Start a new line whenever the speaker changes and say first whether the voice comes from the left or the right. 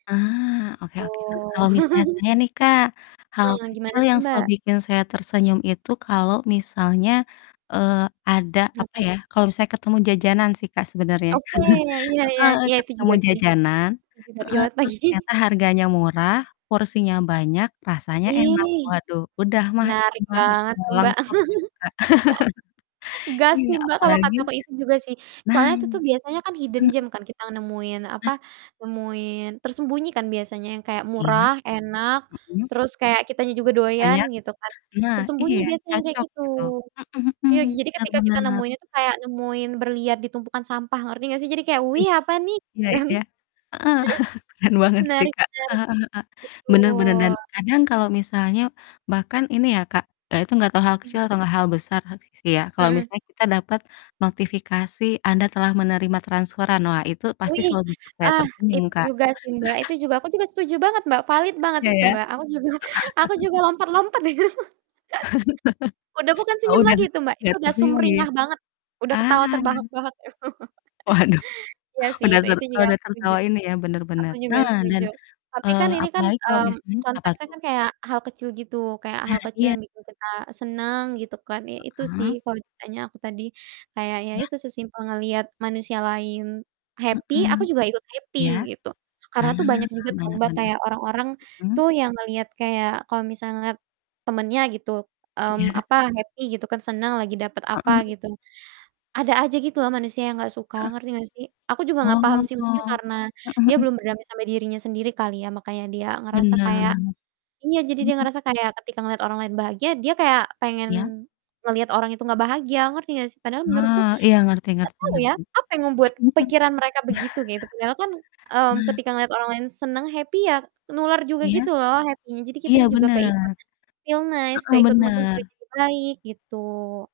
left: Ah, oke oke,
right: Tuh.
left: heeh. Kalau misalnya saya nih, Kak, hal
right: Eh, gimana
left: kecil
right: tuh,
left: yang selalu
right: Mbak?
left: bikin saya tersenyum itu kalau misalnya, eee, ada, apa
right: Ngapain?
left: ya, kalau misalnya ketemu jajanan sih, Kak, sebenernya.
right: Oke, ya, iya iya.
left: Heeh,
right: Iya, itu
left: ketemu
right: juga sih.
left: jajanan
right: Itu juga
left: heeh,
right: relate
left: terus
right: lagi.
left: ternyata harganya murah, porsinya banyak, rasanya enak.
right: Ih,
left: Waduh, udah mah
right: menarik
left: [unintelligible]
right: banget
left: udah
right: tuh, Mbak.
left: lengkap itu, Kak.
right: Gas
left: Iya,
right: sih, Mbak, kalo
left: apalagi
right: kataku itu juga sih.
left: nah,
right: Soalnya itu tuh biasanya kan
left: mhm
right: hidden
left: mhm.
right: gem kan, kita nemuin apa,
left: Nah.
right: nemuin tersembunyi kan biasanya yang kayak
left: Iya,
right: murah, enak,
left: mhm.
right: terus kayak kitanya juga
left: Porsi
right: doyan
left: banyak.
right: gitu kan.
left: Nah, iya,
right: Tersembunyi biasanya yang kayak
left: cocok
right: gitu.
left: gitu. Mhm mhm,
right: Iya, j jadi
left: bener
right: ketika kita
left: bener.
right: nemuinnya tuh kayak nemuin berlian di tumpukan sampah, ngerti enggak sih? Jadi kayak,
left: Wih,
right: "Wih, apa nih?" Gitu
left: iya
right: kan.
left: iya. Heeh, keren banget sih,
right: Menarik menarik.
left: Kak. Heeh heeh heeh, bener bener. Dan
right: Betul.
left: kadang kalo misalnya bahkan ini ya, Kak, eee, itu gak ke hal kecil
right: Mhm.
left: atau gak hal besar s sih ya, kalau
right: Mmm.
left: misalnya kita dapet notifikasi "Anda telah menerima transferan", wah, itu pasti
right: Wih,
left: selalu bikin saya
right: ah,
left: tersenyum,
right: itu
left: Kak.
right: juga sih, Mbak. Itu juga aku juga setuju banget, Mbak, valid banget
left: Iya
right: itu,
left: ya? Heeh.
right: Mbak. Aku juga, aku juga lompat-lompat itu. Udah bukan
left: Oh,
right: senyum
left: udah
right: lagi itu, Mbak, itu
left: gak
right: udah
left: tersenyum lagi ya?
right: sumringah banget. Udah ketawa
left: Ah.
right: terbahak-bahak itu.
left: Waduh,
right: Iya sih,
left: udah
right: itu
left: ser
right: itu juga
left: udah
right: aku setuju.
left: tertawa ini ya, bener
right: Aku
left: bener.
right: juga
left: Nah, dan,
right: setuju. Tapi kan
left: eee,
right: ini kan,
left: apalagi kalau
right: mmm,
left: misalnya apa
right: konteksnya
left: tuh?
right: kan kayak hal kecil gitu, kayak
left: Ah,
right: hal kecil
left: iya.
right: yang bikin kita seneng gitu kan, ya itu sih
left: Heeh.
right: kalo ditanya aku tadi kayak ya
left: Ya.
right: itu, sesimpel ngelihat manusia lain happy,
left: Mmm.
right: aku juga ikut happy
left: Iya,
right: gitu.
left: ah,
right: Karena tuh banyak juga tau,
left: bener
right: Mbak,
left: bener.
right: kayak orang-orang
left: Mhm.
right: tuh yang ngelihat kayak kalau misal ngelihat temennya gitu, mmm,
left: Iya.
right: apa, happy gitu kan, seneng lagi dapet apa
left: Heeh heeh.
right: gitu. Ada aja gitu loh manusia yang enggak suka,
left: Heeh.
right: ngerti enggak sih? Aku juga enggak paham
left: Oh.
right: sih mungkin karena
left: Mhm
right: dia
left: mhm.
right: belum berdamai sama dirinya sendiri kali ya, makanya dia ngerasa
left: Bener.
right: kayak iya, jadi dia
left: Mhm.
right: ngerasa kayak ketika ngeliat orang lain bahagia, dia kayak pengen
left: Iya.
right: ngelihat orang itu enggak bahagia, ngerti enggak sih? Padahal menurutku
left: Oh,
right: enggak
left: iya, ngerti ngerti
right: tau ya,
left: ngerti.
right: apa yang membuat
left: Mhm mhm.
right: pikiran mereka begitu, gitu. Padahal kan, mmm,
left: Nah.
right: ketika ngeliat orang lain senang happy ya, nular juga
left: Iya.
right: gitu loh happy-nya, jadi kita
left: Iya,
right: juga
left: bener.
right: keikut feel nice,
left: Heeh,
right: keikut mood-nya
left: bener.
right: juga jadi baik, gitu.